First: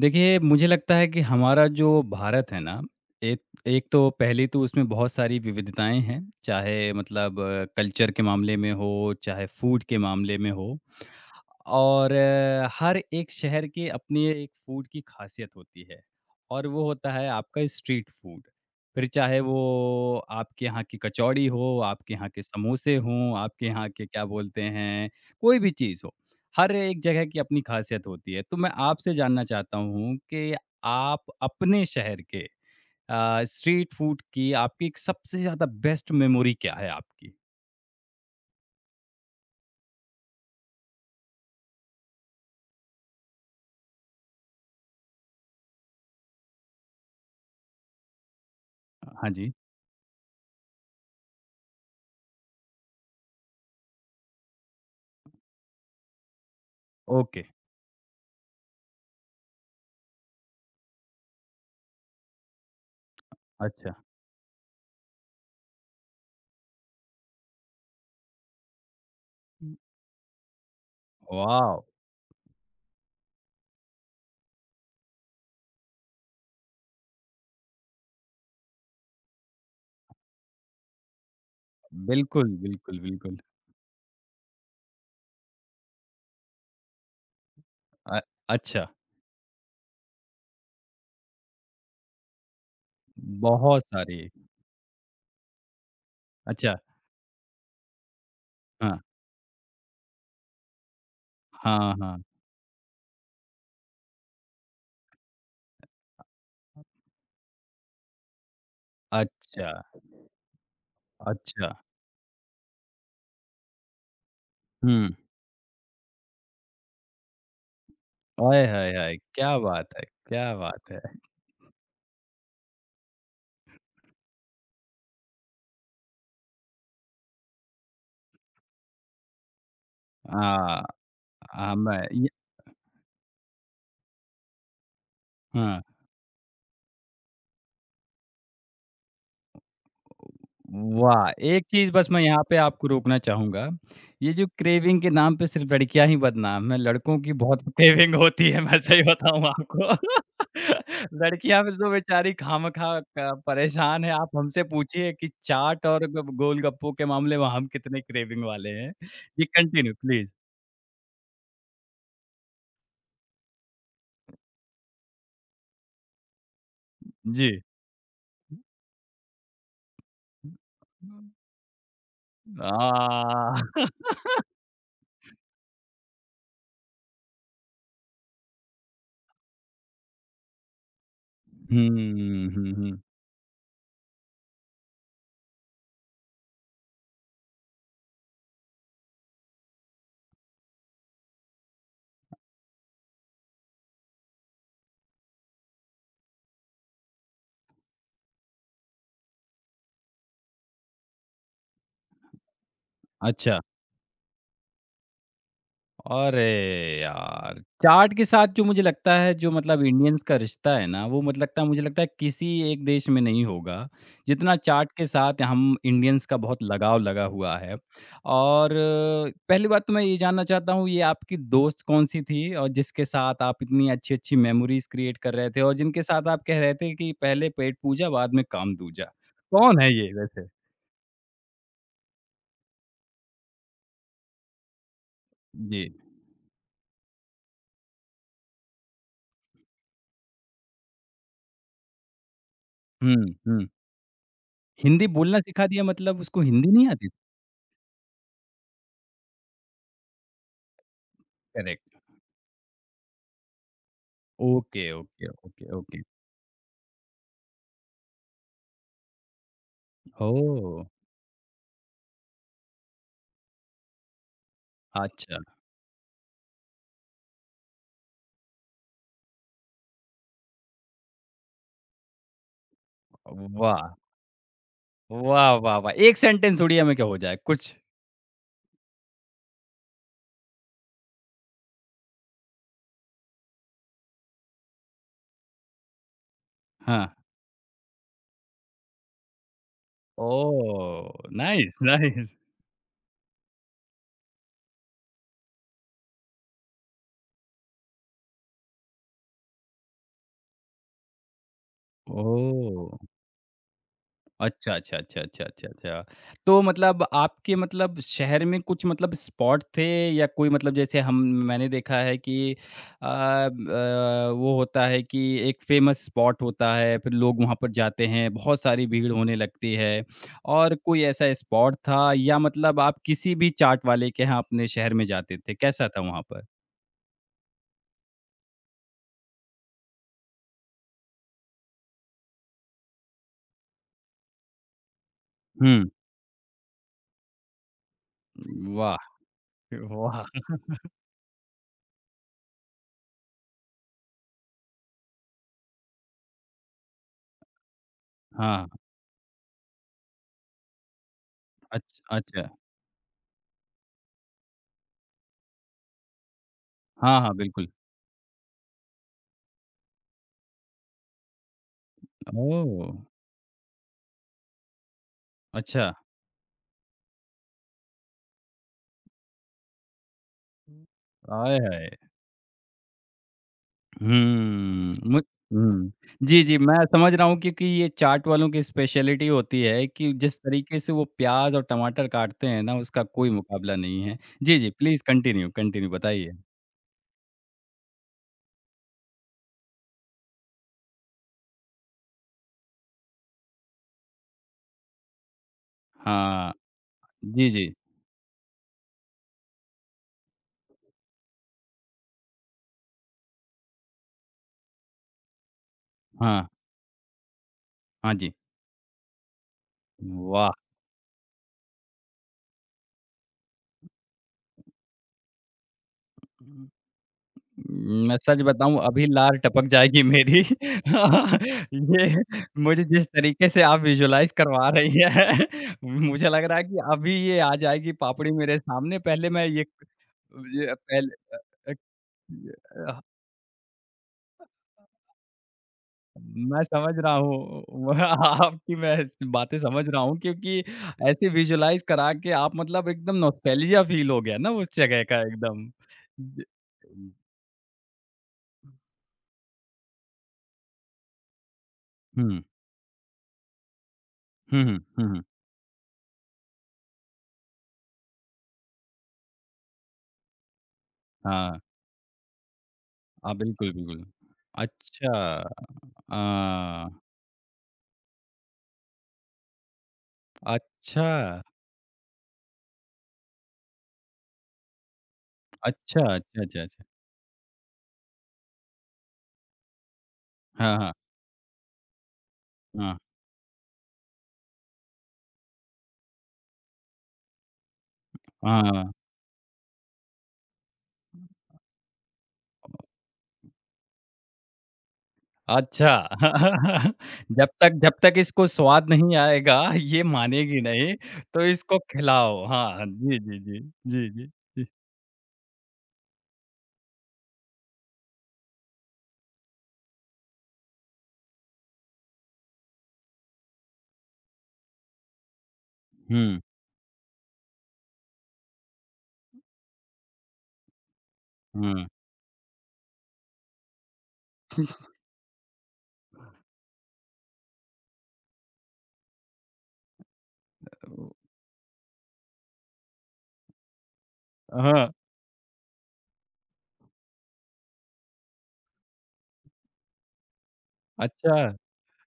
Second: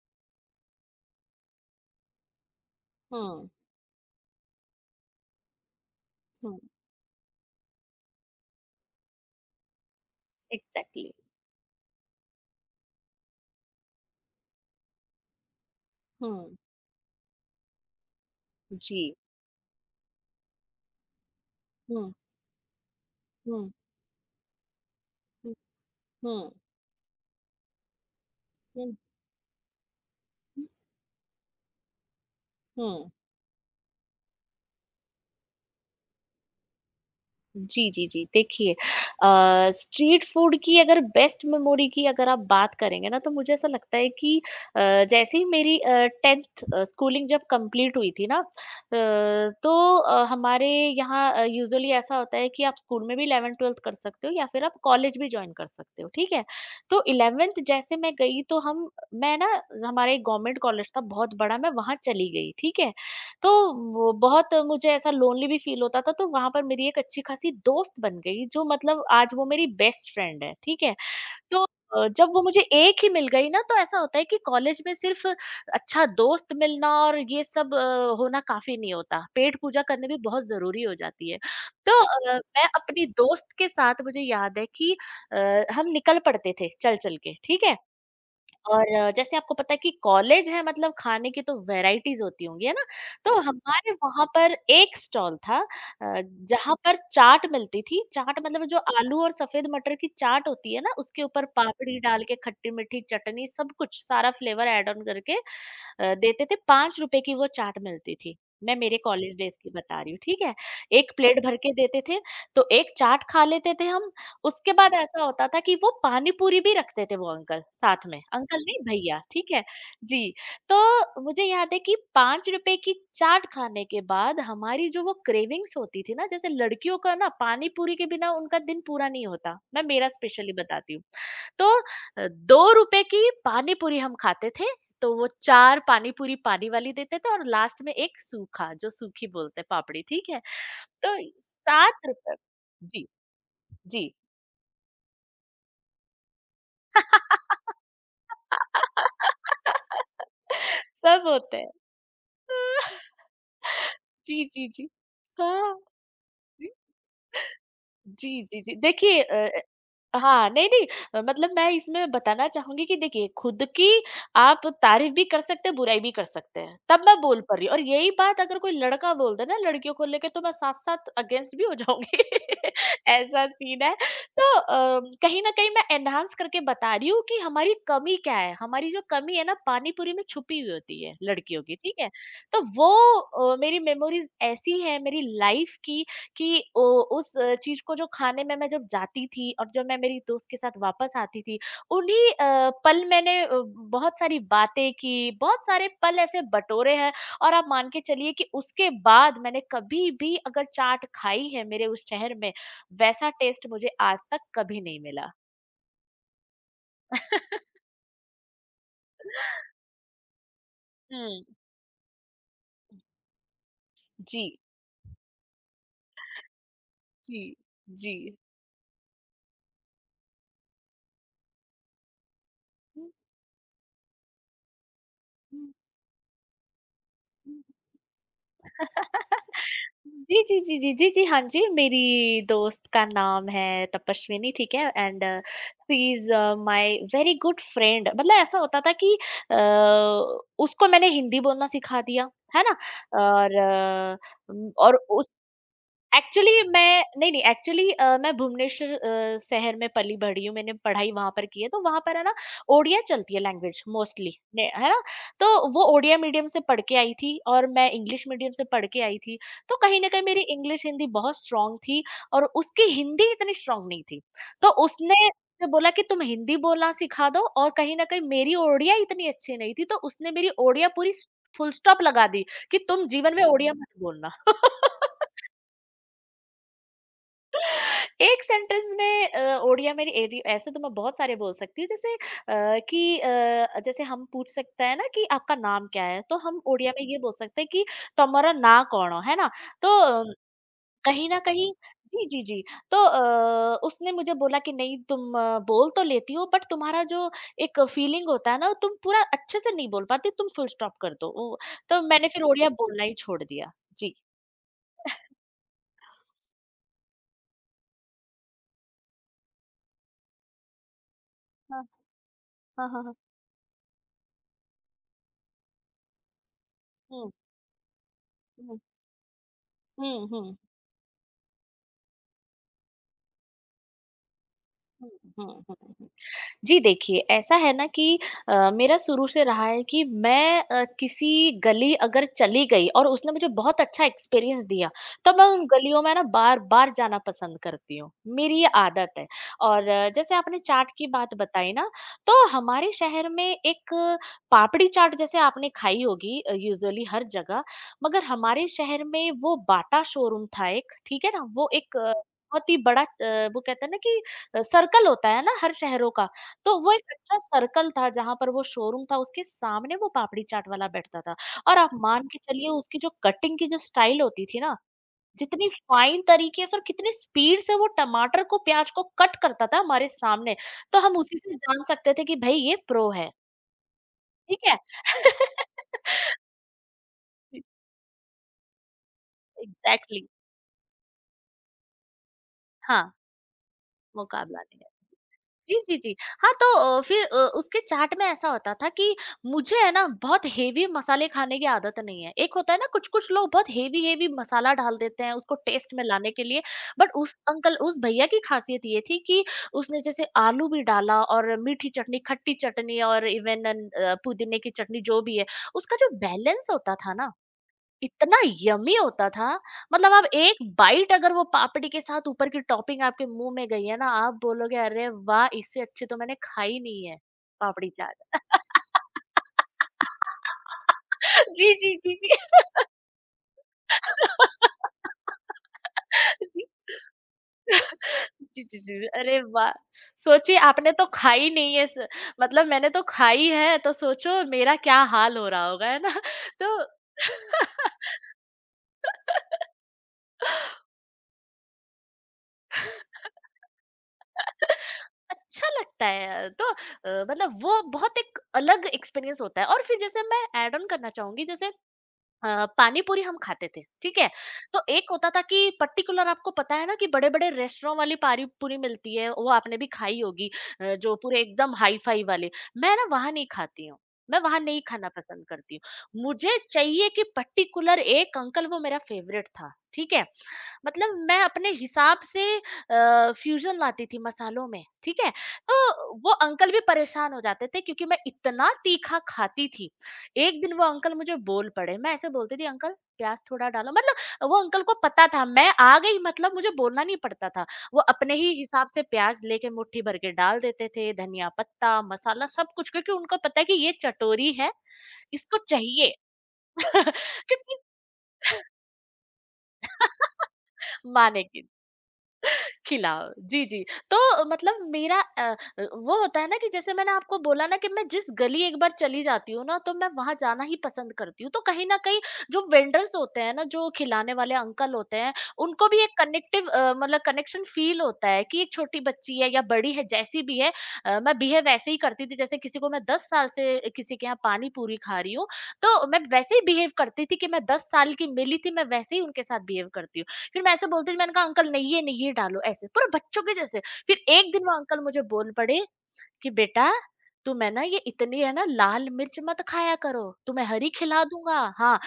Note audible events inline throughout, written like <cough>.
देखिए, मुझे लगता है कि हमारा जो भारत है ना, एक हुँ, एक तो पहली तो उसमें बहुत सारी विविधताएँ हैं, हुँ। चाहे मतलब कल्चर के मामले में हो, चाहे फूड के मामले में हो। एग्ज़ैक्टली। और हर एक शहर के अपनी एक फूड की खासियत होती है हुँ। और वो होता है आपका स्ट्रीट फूड। फिर जी। चाहे वो आपके यहाँ की कचौड़ी हो, हुँ, आपके यहाँ के समोसे हों, आपके हुँ, यहाँ के क्या बोलते हैं, हुँ, कोई भी चीज़ हो। हुँ, हर एक जगह की अपनी खासियत होती है। तो मैं हुँ, आपसे जानना चाहता हूँ कि हुँ, आप अपने शहर के हुँ। स्ट्रीट फूड की आपकी एक सबसे ज़्यादा बेस्ट मेमोरी क्या है आपकी? जी, जी, जी। देखिए, स्ट्रीट फूड की अगर बेस्ट मेमोरी की अगर आप बात करेंगे ना, तो मुझे ऐसा लगता है कि अ, जैसे ही मेरी 10th स्कूलिंग जब कंप्लीट हुई थी ना, हाँ जी। तो हमारे यहाँ यूजुअली ऐसा होता है कि आप स्कूल में भी 11th-12th कर सकते हो या फिर आप कॉलेज भी जॉइन कर सकते हो, ठीक है? तो ओके, 11th जैसे मैं गई तो हम मैं ना, हमारा एक गवर्नमेंट कॉलेज था बहुत बड़ा, मैं वहाँ चली गई, ठीक है? तो अच्छा। वो, बहुत मुझे ऐसा लोनली भी फ़ील होता था, तो वहाँ पर मेरी एक अच्छी-खासी दोस्त बन गई, जो मतलब आज वो मेरी बेस्ट फ्रेंड है, ठीक है? तो वाव! जब वो मुझे एक ही मिल गई ना, तो ऐसा होता है कि कॉलेज में सिर्फ़ अच्छा दोस्त मिलना और ये सब होना काफ़ी नहीं होता, पेट पूजा करनी भी बहुत ज़रूरी हो जाती है। तो बिल्कुल, मैं बिल्कुल, अपनी बिल्कुल। दोस्त के साथ, मुझे याद है कि हम निकल पड़ते थे चल-चल के, ठीक है? अ, अच्छा, और जैसे आपको पता है कि कॉलेज है मतलब खाने की तो वैराइटीज़ होती होंगी, है ना? तो बिल्कुल। बहुत हमारे सारे। वहाँ पर एक स्टॉल था अ, जहाँ अच्छा, पर चाट मिलती थी। चाट मतलब जो हाँ। आलू और सफ़ेद मटर की चाट होती है ना, उसके ऊपर हाँ, पापड़ी हाँ। डाल के खट्टी-मीठी चटनी, सब कुछ, सारा फ्लेवर ऐड ऑन करके देते थे। ₹5 की वो चाट मिलती थी। मैं मेरे कॉलेज डेज़ अच्छा, की बता रही हूँ, ठीक है? 1 प्लेट भर अच्छा। के देते थे, तो 1 चाट खा लेते थे हम। उसके बाद हुँ। ऐसा होता था कि वो पानी पूरी भी रखते थे, वो अंकल साथ में, अंकल ओए नहीं होए होए! भैया, ठीक क्या है? बात है! जी, क्या बात है! तो मुझे याद है कि ₹5 की चाट खाने के बाद हमारी जो वो क्रेविंग्स होती थी ना, जैसे लड़कियों का ना पानी पूरी के बिना उनका दिन पूरा नहीं होता, मैं मेरा स्पेशली हाँ, बताती हूँ। तो हाँ, मैं अ, ये ₹2 की पानी पूरी हम खाते थे, तो वो 4 हाँ। पानी पूरी पानी वाली देते थे और लास्ट में एक सूखा, जो सूखी बोलते हैं पापड़ी, ठीक है? तो वाह! एक चीज़ बस मैं ₹7। यहाँ पे आपको जी, रोकना चाहूँगा। जी। ये जो क्रेविंग के नाम पे सिर्फ़ लड़कियाँ ही बदनाम हैं, लड़कों की बहुत <laughs> क्रेविंग होती है, मैं सही बताऊँ आपको। <laughs> <laughs> सब होते लड़कियाँ भी हैं। तो बेचारी खामखा क <laughs> परेशान हैं। आप जी, हमसे जी, जी। पूछिए कि हाँ, चाट और ग जी, गोलगप्पों के मामले में हम कितने जी, क्रेविंग जी, वाले जी। हैं। देखिए, जी, कंटिन्यू प्लीज़। हाँ, नहीं-नहीं, मतलब मैं इसमें बताना चाहूँगी कि देखिए, खुद की आप तारीफ़ भी कर सकते हैं, बुराई भी कर सकते हैं। तब मैं बोल पा जी। रही हूँ, और यही बात अगर कोई लड़का बोल दे ना लड़कियों को लेके, तो मैं साथ-साथ अगेंस्ट भी हो जाऊँगी। <laughs> ऐसा आ सीन है। <laughs> तो कहीं न कहीं मैं एनहांस करके बता रही हूँ कि हमारी कमी क्या है। हमारी जो कमी है ना, पानी पूरी में छुपी हुई होती है लड़कियों की, हुँ, ठीक है? तो हुँ, वो, हुँ। मेरी मेमोरीज़ ऐसी हैं मेरी लाइफ़ की कि ओ, उस चीज़ को जो खाने में मैं जब जाती थी और जब मैं मेरी दोस्त के साथ वापस आती थी, उन्हीं पल मैंने बहुत सारी बातें की, बहुत सारे पल ऐसे बटोरे हैं और आप मान के चलिए कि उसके बाद मैंने कभी भी अगर चाट खाई है मेरे उस शहर में, वैसा अच्छा। टेस्ट मुझे आज तक कभी नहीं मिला। अरे यार! <laughs> चाट के साथ जो मुझे लगता है जो मतलब इंडियंस का रिश्ता है ना, वो मतलब हुँ। लगता है मुझे लगता है किसी एक देश में नहीं होगा, जितना जी, चाट के साथ हम इंडियंस का बहुत लगाव लगा जी, हुआ है। जी। और पहली बात तो मैं ये जानना चाहता हूँ ये आपकी दोस्त कौन-सी थी? और जिसके हुँ, साथ आप इतनी अच्छी-अच्छी मेमोरीज़ क्रिएट कर रहे थे हुँ, और जिनके साथ आप कह रहे थे कि पहले हुँ। पेट पूजा बाद में काम दूजा। कौन है ये जी, वैसे? जी, जी, जी, जी, जी, हाँ जी, मेरी दोस्त का नाम है तपस्विनी, ठीक है? एंड जी। She is my very good friend. मतलब ऐसा होता था कि अ, उसको मैंने हिंदी बोलना सिखा दिया, है ना? हुँ, और हुँ। उम, और हिंदी उस बोलना सिखा दिया मतलब उसको एक्चुअली हिंदी नहीं मैं आती? नहीं, नहीं एक्चुअली, मैं भुवनेश्वर शहर में पली-बढ़ी हूँ, मैंने पढ़ाई वहाँ पर की है, तो करेक्ट। वहाँ पर है ना, ओडिया चलती है लैंग्वेज मोस्टली ने, ओके, है ना? ओके, तो ओके, वो ओके। ओडिया मीडियम से पढ़ के आई थी और मैं इंग्लिश मीडियम से पढ़ के आई थी, तो कहीं न कहीं मेरी इंग्लिश, ओह! हिंदी बहुत स्ट्रॉन्ग थी और उसकी हिंदी इतनी स्ट्रॉन्ग नहीं थी। तो उसने अच्छा। मुझसे बोला कि तुम हिंदी बोलना सिखा दो, और कहीं न कहीं मेरी ओडिया इतनी अच्छी नहीं थी, तो उसने मेरी ओडिया पूरी स फुल स्टॉप लगा दी कि तुम जीवन में ओडिया वाह! मत बोलना। <laughs> वाह, वाह, वाह! एक सेंटेंस उड़िया में क्या हो जाए कुछ? एक सेंटेंस में ओडिया मेरी एडी, ऐसे तो मैं बहुत सारे बोल सकती हूँ, जैसे कि जैसे हम पूछ सकते हैं ना कि आपका नाम क्या है, तो हम ओडिया हाँ। में ये बोल सकते हैं कि तुम्हारा ना कौन है ना। तो ओह! कहीं ना कहीं, नाइस, जी नाइस। जी जी, तो उसने मुझे बोला कि नहीं तुम बोल तो लेती हो, बट तुम्हारा जो एक फीलिंग होता है ना, तुम पूरा अच्छे से नहीं बोल पाती, तुम फुल स्टॉप कर दो तो मैंने फिर ओडिया ओह! बोलना ही छोड़ दिया। जी। अच्छा, अच्छा, अच्छा, अच्छा, अच्छा, अच्छा। तो मतलब आपके मतलब शहर में कुछ मतलब स्पॉट थे या कोई मतलब जैसे हम मैंने हाँ, देखा है कि हाँ, हाँ, अ, हाँ। ब वो होता है कि एक फ़ेमस स्पॉट होता है, फिर हम्म, लोग वहाँ पर जाते हैं, बहुत हम्म, सारी भीड़ होने लगती है हम्म, हम्म, और कोई ऐसा स्पॉट था या मतलब आप किसी भी चाट वाले के यहाँ अपने शहर में हम्म, जाते हम्म, थे? कैसा था वहाँ पर? जी, देखिए, ऐसा है ना कि मेरा शुरू से रहा है कि मैं किसी गली अगर चली गई और उसने मुझे बहुत अच्छा एक्सपीरियंस दिया, तो मैं उन हुँ। गलियों में ना बार-बार जाना पसंद करती हूँ। मेरी ये वाह! आदत है। और वाह! जैसे आपने चाट की बात बताई ना, तो हमारे शहर में एक पापड़ी चाट जैसे आपने खाई होगी यूजुअली हर जगह, मगर हाँ, हमारे शहर में वो बाटा शोरूम था एक, ठीक है ना? वो एक, अच्छा। बहुत ही बड़ा, वो कहते हैं ना कि सर्कल होता है ना हर शहरों का। तो वो एक हाँ, हाँ, अच्छा बिल्कुल। सर्कल था, जहाँ पर वो शोरूम था, उसके सामने वो पापड़ी चाट वाला बैठता था। और आप मान के चलिए, ओह! उसकी जो कटिंग की जो स्टाइल होती थी ना, जितनी अच्छा। फाइन तरीके से और कितनी स्पीड से वो टमाटर को, प्याज को कट करता था हमारे सामने, तो हम उसी से आय जान हाय! सकते थे कि भाई ये प्रो है, ठीक है। हुँ, मु हुँ। <laughs> जी, जी, मैं समझ रहा हूँ क्योंकि ये चाट वालों की स्पेशलिटी होती है कि एग्जैक्टली exactly। जिस तरीके से वो प्याज़ और टमाटर काटते हैं ना, उसका हाँ, कोई मुकाबला नहीं है। जी, मुकाबला जी, नहीं है। प्लीज़ कंटिन्यू जी, कंटिन्यू जी, जी। बताइए। हाँ, तो फिर उसके चाट में ऐसा होता था कि मुझे है ना बहुत हेवी मसाले खाने की आदत नहीं है। एक होता है ना, कुछ-कुछ लोग बहुत हेवी हेवी मसाला डाल देते हैं उसको टेस्ट में लाने के हाँ, लिए। बट उस जी, जी। अंकल, उस भैया की खासियत ये थी कि उसने जैसे आलू भी डाला, और मीठी चटनी, खट्टी चटनी और इवन पुदीने की चटनी जो भी है, उसका जो हाँ, बैलेंस होता था ना, हाँ जी। इतना यम्मी होता था मतलब, आप वाह! एक बाइट अगर वो पापड़ी के साथ ऊपर की टॉपिंग आपके मुंह में गई है ना, आप बोलोगे अरे वाह, इससे अच्छी तो मैंने खाई नहीं है पापड़ी मैं चाट। सच बताऊँ अभी लार टपक जाएगी मेरी। <laughs> <laughs> जी, जी, ये जी, जी। मुझे जिस तरीके से आप विजुअलाइज़ करवा रही हैं, <laughs> मुझे <laughs> लग रहा है जी, कि अभी ये आ जाएगी पापड़ी मेरे जी, जी, सामने। जी, पहले अरे मैं ये वाह। सोचिए ये आपने तो पहले खाई अ, नहीं है, मतलब मैंने अ, अ, तो खाई है, तो सोचो मेरा क्या हाल हो रहा होगा, है ना। <laughs> मैं तो समझ रहा <laughs> हूँ <laughs> आपकी मैं बातें समझ रहा हूँ क्योंकि ऐसे विजुअलाइज़ करा के आप मतलब एकदम नॉस्टैल्जिया फ़ील हो गया ना उस जगह का एकदम। अच्छा लगता ज है, तो मतलब वो बहुत एक अलग एक्सपीरियंस होता है। और फिर जैसे मैं ऐड ऑन करना चाहूंगी, जैसे हुँ। पानी पूरी हम खाते थे, ठीक है। हुँ, हुँ, तो हुँ, एक हुँ। होता था कि पर्टिकुलर, आपको पता है ना कि बड़े बड़े रेस्टोरेंट वाली पानी पूरी मिलती है, वो आपने भी खाई होगी, जो पूरे हाँ। एकदम हाई फाई वाले। मैं ना वहां हाँ, नहीं बिल्कुल, खाती हूँ। बिल्कुल। मैं वहां नहीं खाना पसंद अच्छा। करती हूँ। मुझे अ, चाहिए कि पर्टिकुलर एक अंकल, वो मेरा फेवरेट था, ठीक है। अच्छा, मतलब मैं अपने हिसाब से फ्यूजन लाती थी मसालों में, ठीक है। अच्छा, तो वो अच्छा, अच्छा, अंकल भी अच्छा। परेशान हो जाते थे, क्योंकि मैं इतना तीखा खाती थी। एक दिन हाँ, वो हाँ, अंकल मुझे बोल पड़े, मैं ऐसे बोलती थी अंकल प्याज़ थोड़ा डालो, मतलब वो अंकल को पता था मैं आ गई, मतलब मुझे बोलना नहीं पड़ता था। वो अपने ही हाँ, हिसाब हाँ। से प्याज़ लेके मुट्ठी भर के डाल देते थे, धनिया पत्ता, मसाला सब कुछ, क्योंकि उनको पता है कि ये चटोरी है, इसको अच्छा। चाहिए। <laughs> <laughs> जब तक इसको क्योंकि स्वाद नहीं आएगा, ये मानेगी नहीं, तो मानेगी। इसको खिलाओ। हाँ, हाँ। जी, खिलाओ। जी, जी। जी, जी। जी, तो जी, जी। मतलब मेरा वो होता है ना कि जैसे मैंने आपको बोला ना कि मैं जिस गली एक बार चली जाती हूँ ना, तो मैं वहाँ जाना ही पसंद करती हूँ। तो कहीं न कहीं जो वेंडर्स होते हैं ना, जो खिलाने वाले अंकल होते हैं, उनको भी एक हुँ, कनेक्टिव मतलब कनेक्शन फ़ील होता है कि एक छोटी बच्ची है या बड़ी है, जैसी भी है। मैं बिहेव हुँ। वैसे ही करती थी जैसे किसी को, मैं 10 साल से किसी के यहाँ पानी-पूरी खा रही हूँ। तो मैं वैसे ही बिहेव करती थी कि मैं 10 साल की मिली थी, मैं वैसे ही उनके साथ बिहेव करती हूँ। फिर मैं ऐसे बोलती थी, मैंने कहा अंकल नहीं ये नहीं, ये डालो, ऐसे पूरा बच्चों के जैसे। फिर एक दिन वो हाँ, अंकल मुझे बोल पड़े कि बेटा, तुम है ना ये इतनी है ना लाल मिर्च मत खाया करो, तुम्हें हरी खिला अच्छा। दूंगा, हाँ।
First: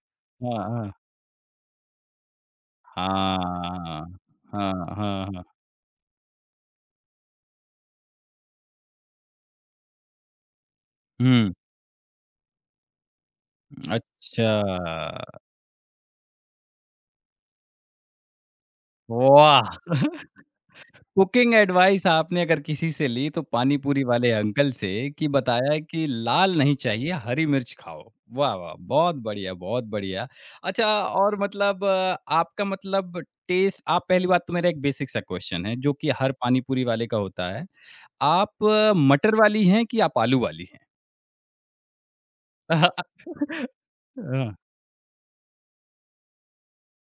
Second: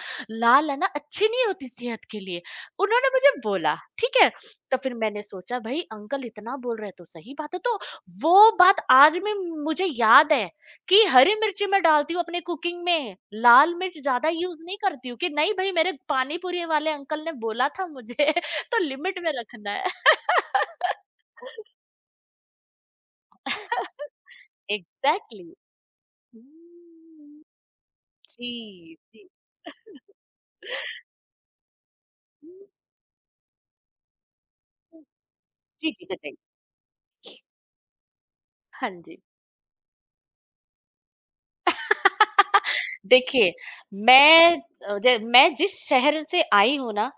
हाँ, लाल है ना हाँ। अच्छी नहीं होती सेहत के लिए, उन्होंने मुझे बोला, हाँ, ठीक है। हाँ, तो फिर मैंने हाँ, हाँ। सोचा भाई अंकल इतना बोल रहे तो सही बात है, तो वो बात आज में मुझे याद है कि हरी हुँ, मिर्ची मैं डालती हूँ अपने कुकिंग में लाल मिर्च ज्यादा अच्छा। यूज नहीं करती हूँ कि नहीं भाई मेरे पानी पूरी वाले अंकल ने बोला था मुझे <laughs> तो लिमिट में वाह! रखना है। <laughs> कुकिंग एडवाइस आपने अगर किसी से ली तो पानी पूरी वाले अंकल <laughs> से कि एग्जैक्टली। बताया कि लाल नहीं चाहिए हरी मिर्च खाओ। जी, वाह, वाह! बहुत जी। बढ़िया, बहुत बढ़िया। अच्छा <laughs> और मतलब आपका मतलब टेस्ट आप पहली बात तो मेरा एक बेसिक सा क्वेश्चन है जी, जो जी, कि जी, हर जी। पानी पूरी वाले का होता है। आप हाँ जी। मटर वाली हैं कि आप आलू वाली हैं? देखिए, <laughs> हाँ, मैं अ, ज मैं जिस शहर से आई हूँ ना,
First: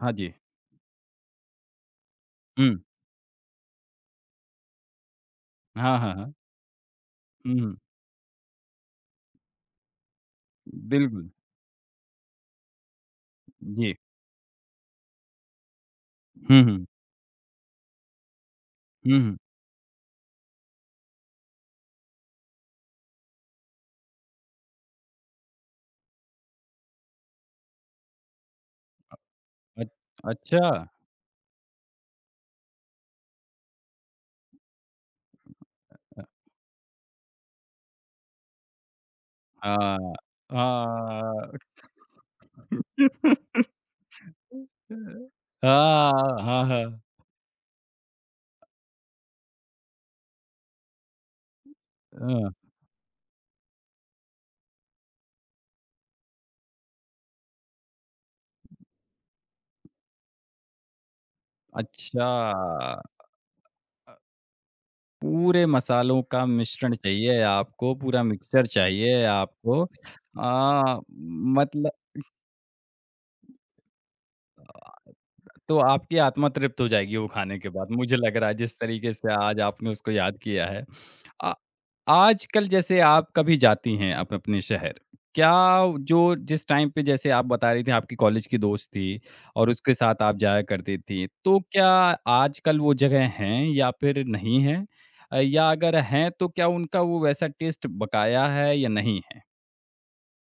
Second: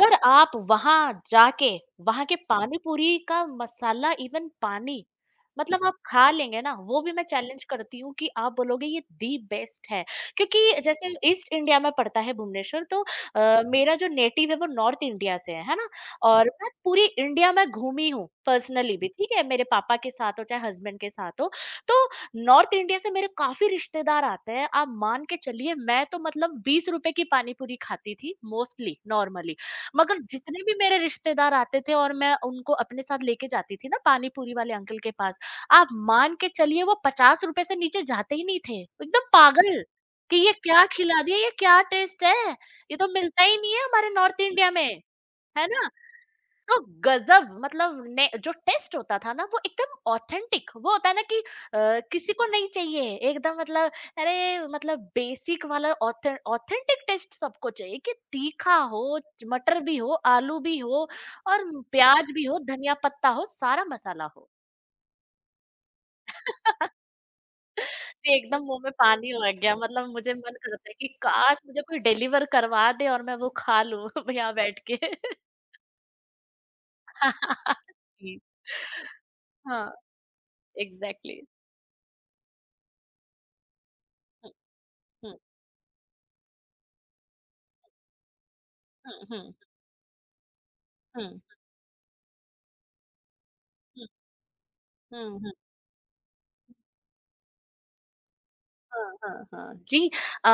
हाँ जी। आप वहाँ जाके, वहाँ के हुँ। पानी पूरी का मसाला इवन पानी, मतलब आप हाँ, हाँ, खा हाँ। लेंगे ना, वो भी मैं हुँ, चैलेंज हुँ। करती हूँ कि आप बोलोगे ये दी बेस्ट है। क्योंकि जैसे बिल्कुल। ईस्ट इंडिया में पड़ता है भुवनेश्वर तो जी। मेरा जो नेटिव है वो नॉर्थ इंडिया से है ना? और हुँ, मैं हुँ। पूरी इंडिया में घूमी हूँ पर्सनली भी, हुँ, ठीक हुँ। है? मेरे पापा के साथ हो चाहे हस्बैंड के साथ हो। तो नॉर्थ इंडिया से मेरे काफ़ी रिश्तेदार आते हैं, आप मान के चलिए मैं तो मतलब ₹20 की पानी पूरी खाती थी मोस्टली, नॉर्मली। अ मगर जितने अच्छा। भी मेरे रिश्तेदार आते थे और मैं उनको अपने साथ लेके जाती थी ना पानी पूरी वाले अंकल के पास, आप मान के चलिए वो ₹50 से नीचे जाते ही नहीं थे, एकदम पागल कि ये क्या खिला दिया, ये क्या टेस्ट है? ये तो मिलता ही ああ、ああ。हाँ, <laughs> नहीं है हमारे नॉर्थ इंडिया में, है ना? हाँ, तो हाँ। गजब मतलब ने जो टेस्ट होता था ना वो एकदम ऑथेंटिक वो होता है ना कि किसी को अ, नहीं चाहिए एकदम मतलब अरे मतलब बेसिक वाला ऑथेंटिक टेस्ट सबको चाहिए कि तीखा हो मटर भी हो आलू भी हो और अच्छा। प्याज भी हो धनिया पत्ता हो सारा अ, मसाला हो। पूरे मसालों का मिश्रण <laughs> चाहिए आपको, पूरा जी, एकदम मिक्सचर मुंह में चाहिए पानी लग गया आपको। मतलब मुझे मन करता है कि काश मुझे मतलब कोई डिलीवर करवा दे और मैं वो खा लूं <laughs> यहाँ बैठ के। तो आपकी आत्मा तृप्त हो जाएगी वो खाने के बाद, <laughs> मुझे लग जी रहा है जिस तरीके से आज हाँ आपने उसको याद किया है। एग्जैक्टली। अ, आजकल जैसे आप कभी जाती हैं आप अपने शहर, क्या जो जिस टाइम पे जैसे आप बता रही थी आपकी कॉलेज की दोस्त थी हुँ, हुँ, और उसके साथ आप जाया करती थी, हुँ, तो क्या आजकल वो जगह हैं या हुँ, फिर नहीं हैं? हुँ, हुँ, या अगर हैं तो क्या उनका वो वैसा टेस्ट बकाया है या हाँ, नहीं है? हाँ, हाँ। जी अ,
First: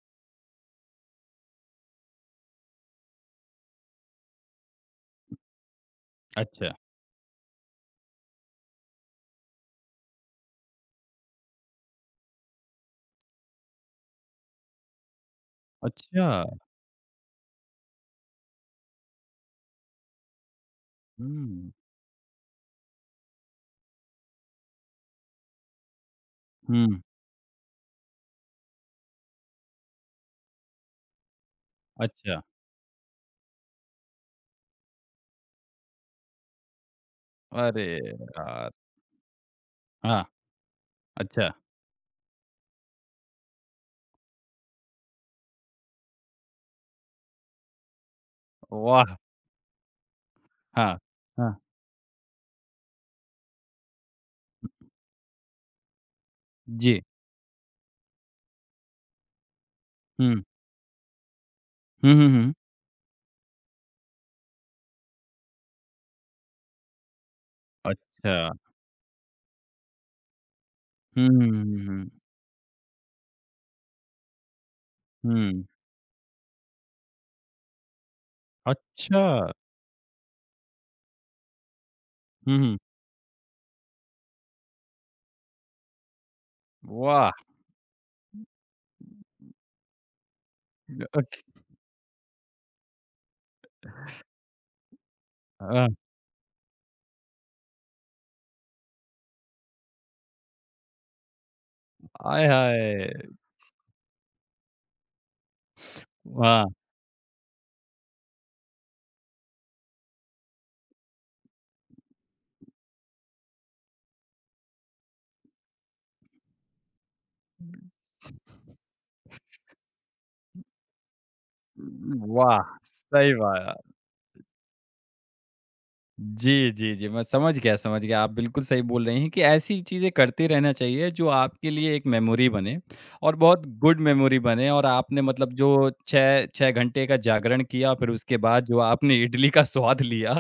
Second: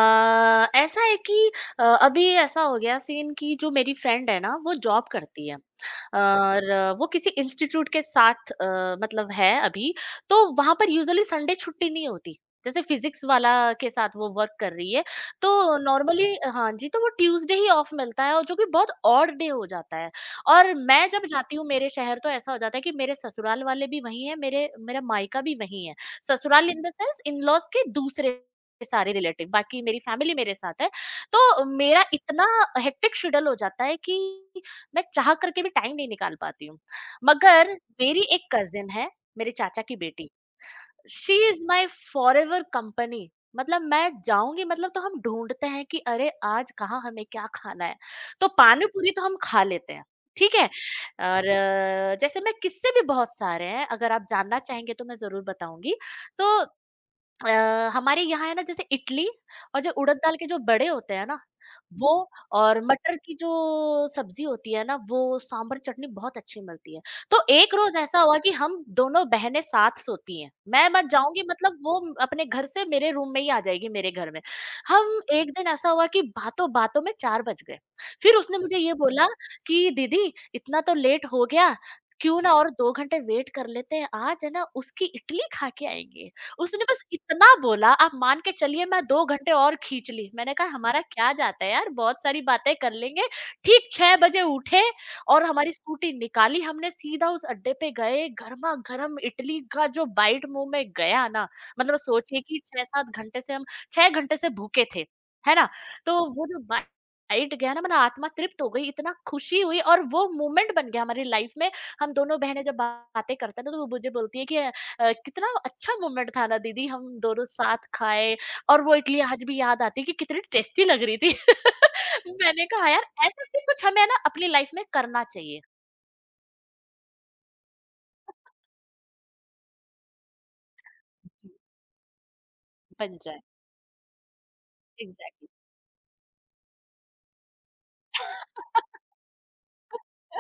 ऐसा है कि अभी ऐसा हो गया सीन कि जो मेरी फ्रेंड है ना, वो जॉब करती है और अच्छा, वो किसी इंस्टीट्यूट के साथ मतलब है अभी, तो वहाँ पर यूजुअली संडे छुट्टी नहीं होती। जैसे फिज़िक्स वाला के साथ वो वर्क कर रही है, तो अच्छा। नॉर्मली हाँ जी, तो वो ट्यूसडे ही ऑफ मिलता है और जो कि बहुत ऑड डे हो जाता है और मैं जब जाती हूँ हुँ, मेरे शहर तो ऐसा हो जाता है कि मेरे ससुराल वाले भी वहीं हैं, मेरे मेरा मायका भी वहीं है। ससुराल in the hmm, sense in-laws के दूसरे सारे रिलेटिव बाकी मेरी फैमिली मेरे साथ है। तो मेरा अच्छा। इतना हेक्टिक शेड्यूल हो जाता है कि मैं चाह करके भी टाइम नहीं निकाल पाती हूँ। मगर अरे मेरी एक यार! कज़िन है, मेरे चाचा की हाँ, बेटी। शी अच्छा। इज माई फॉरएवर कंपनी मतलब मैं जाऊंगी मतलब तो हम ढूंढते हैं कि अरे आज कहाँ हमें क्या खाना है तो पानी पूरी वाह! तो हम खा लेते हैं। ठीक है हाँ, और हाँ, जैसे मैं किस्से भी बहुत सारे हैं अगर आप जानना चाहेंगे तो मैं जरूर बताऊंगी। तो जी। हमारे यहाँ है ना जैसे इडली और जो उड़द दाल हुँ, के जो बड़े होते हैं ना वो हुँ, हुँ, जी। हुँ। और मटर की जो सब्जी होती है ना वो सांभर चटनी बहुत अच्छी मिलती है। तो एक रोज़ ऐसा अच्छा। हुआ कि हम दोनों बहनें साथ सोती हैं। मैं मत हुँ, जाऊँगी हुँ, मतलब वो हुँ, अपने घर से मेरे रूम में ही आ जाएगी मेरे घर में। हम हुँ, एक हुँ। दिन ऐसा हुआ कि बातों-बातों में 4 बज गए। फिर उसने मुझे ये अच्छा! बोला कि दीदी इतना तो लेट हो गया क्यों ना हुँ, और हुँ। 2 घंटे वेट कर लेते हैं आज है ना उसकी इडली खा के आएँगे। उसने बस वाह! इतना बोला, आप मान के चलिए मैं 2 घंटे और खींच ली। मैंने कहा हमारा क्या ओके जाता है यार, बहुत सारी बातें कर लेंगे। ठीक 6 बजे उठे और हमारी अ, स्कूटी निकाली हमने सीधा उस अड्डे पे गए, गरमा-गरम इडली का जो बाइट मुँह में गया ना, मतलब सोचिए आय कि 6-7 हाय! घंटे से हम 6 घंटे से भूखे थे, है ना? तो वो जो वाह! बा इट गया ना मेरा आत्मा तृप्त हो गई, इतना खुशी हुई और वो मोमेंट बन गया हमारी लाइफ में। हम दोनों बहनें जब बातें करते हैं ना तो वो मुझे बोलती है कि कितना अच्छा मोमेंट था ना दीदी हम दोनों साथ खाए और वो इडली आज भी याद आती है कि कितनी टेस्टी लग रही थी। <laughs> वाह! मैंने कहा यार सही ऐसा भी बात। कुछ हमें ना अपनी लाइफ में करना चाहिए जी, जी, जी, मैं समझ गया, समझ गया। आप बिल्कुल सही बोल रही हैं कि ऐसी चीज़ें करते रहना चाहिए जो आपके लिए एक मेमोरी बने बन और जाए बहुत गुड मेमोरी बने और आपने एग्जैक्टली मतलब जो 6, 6 घंटे का जागरण किया फिर उसके बाद जो आपने इडली का स्वाद लिया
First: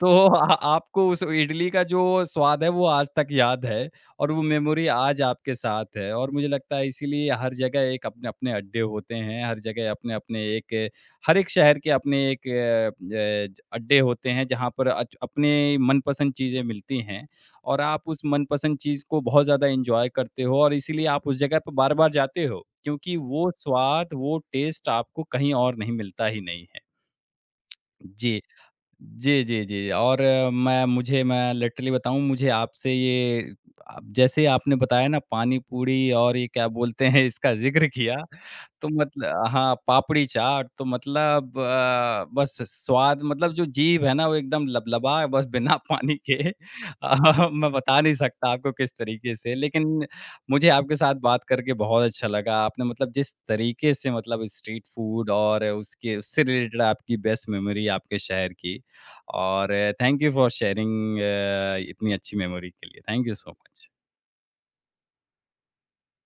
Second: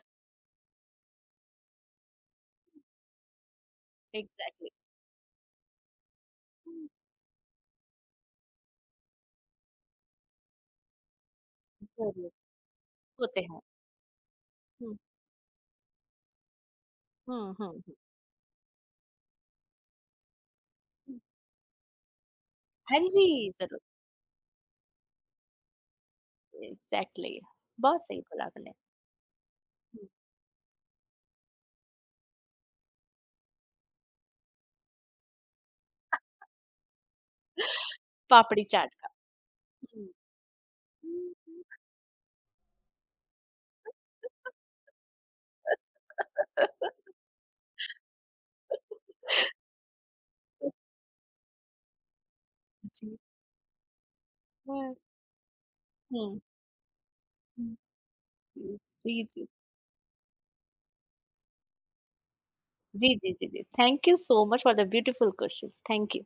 तो आ आपको उस इडली का जो स्वाद है वो आज तक याद है और वो एग्जैक्टली। मेमोरी आज आपके साथ है और मुझे लगता है <laughs> इसीलिए हर जगह एक अपने-अपने अड्डे होते हैं, हर जगह अपने-अपने एक हर एक शहर के अपने जरूर एक अ, होते अ, हैं ज अड्डे होते हैं जहाँ पर हम्म अच अपने मनपसंद चीज़ें मिलती हैं हम्म और हम्म हम्म, आप उस मनपसंद चीज़ को बहुत ज़्यादा एन्जॉय करते हो और इसीलिए हम्म। आप उस जगह पर बार-बार जाते हो हाँ क्योंकि जी वो जरूर स्वाद, वो टेस्ट आपको कहीं और नहीं मिलता ही नहीं है। एग्जैक्टली बहुत सही जी। बोला आपने जी, जी, जी। हम्म। और मैं लिटरली बताऊँ मुझे आपसे ये आप जैसे आपने बताया ना पानी पूरी और ये क्या बोलते हैं इसका ज़िक्र किया, पापड़ी तो चाट का मतलब हाँ, हम्म, पापड़ी चाट तो मतलब हम्म। बस स्वाद मतलब जो जीभ है ना वो एकदम लबलबा है, बस बिना पानी के <laughs> <laughs> मैं बता नहीं सकता आपको किस तरीके से। लेकिन मुझे आपके साथ बात करके बहुत अच्छा लगा। आपने मतलब जी जिस तरीके से मतलब स्ट्रीट हाँ, फूड और उसके हम्म, उससे रिलेटेड आपकी बेस्ट हम्म, मेमोरी आपके शहर की जी जी। और थैंक यू फॉर शेयरिंग इतनी अच्छी मेमोरी के लिए। Ji thank ji you ji so ji. Much. Thank you so much for the beautiful questions. Thank you.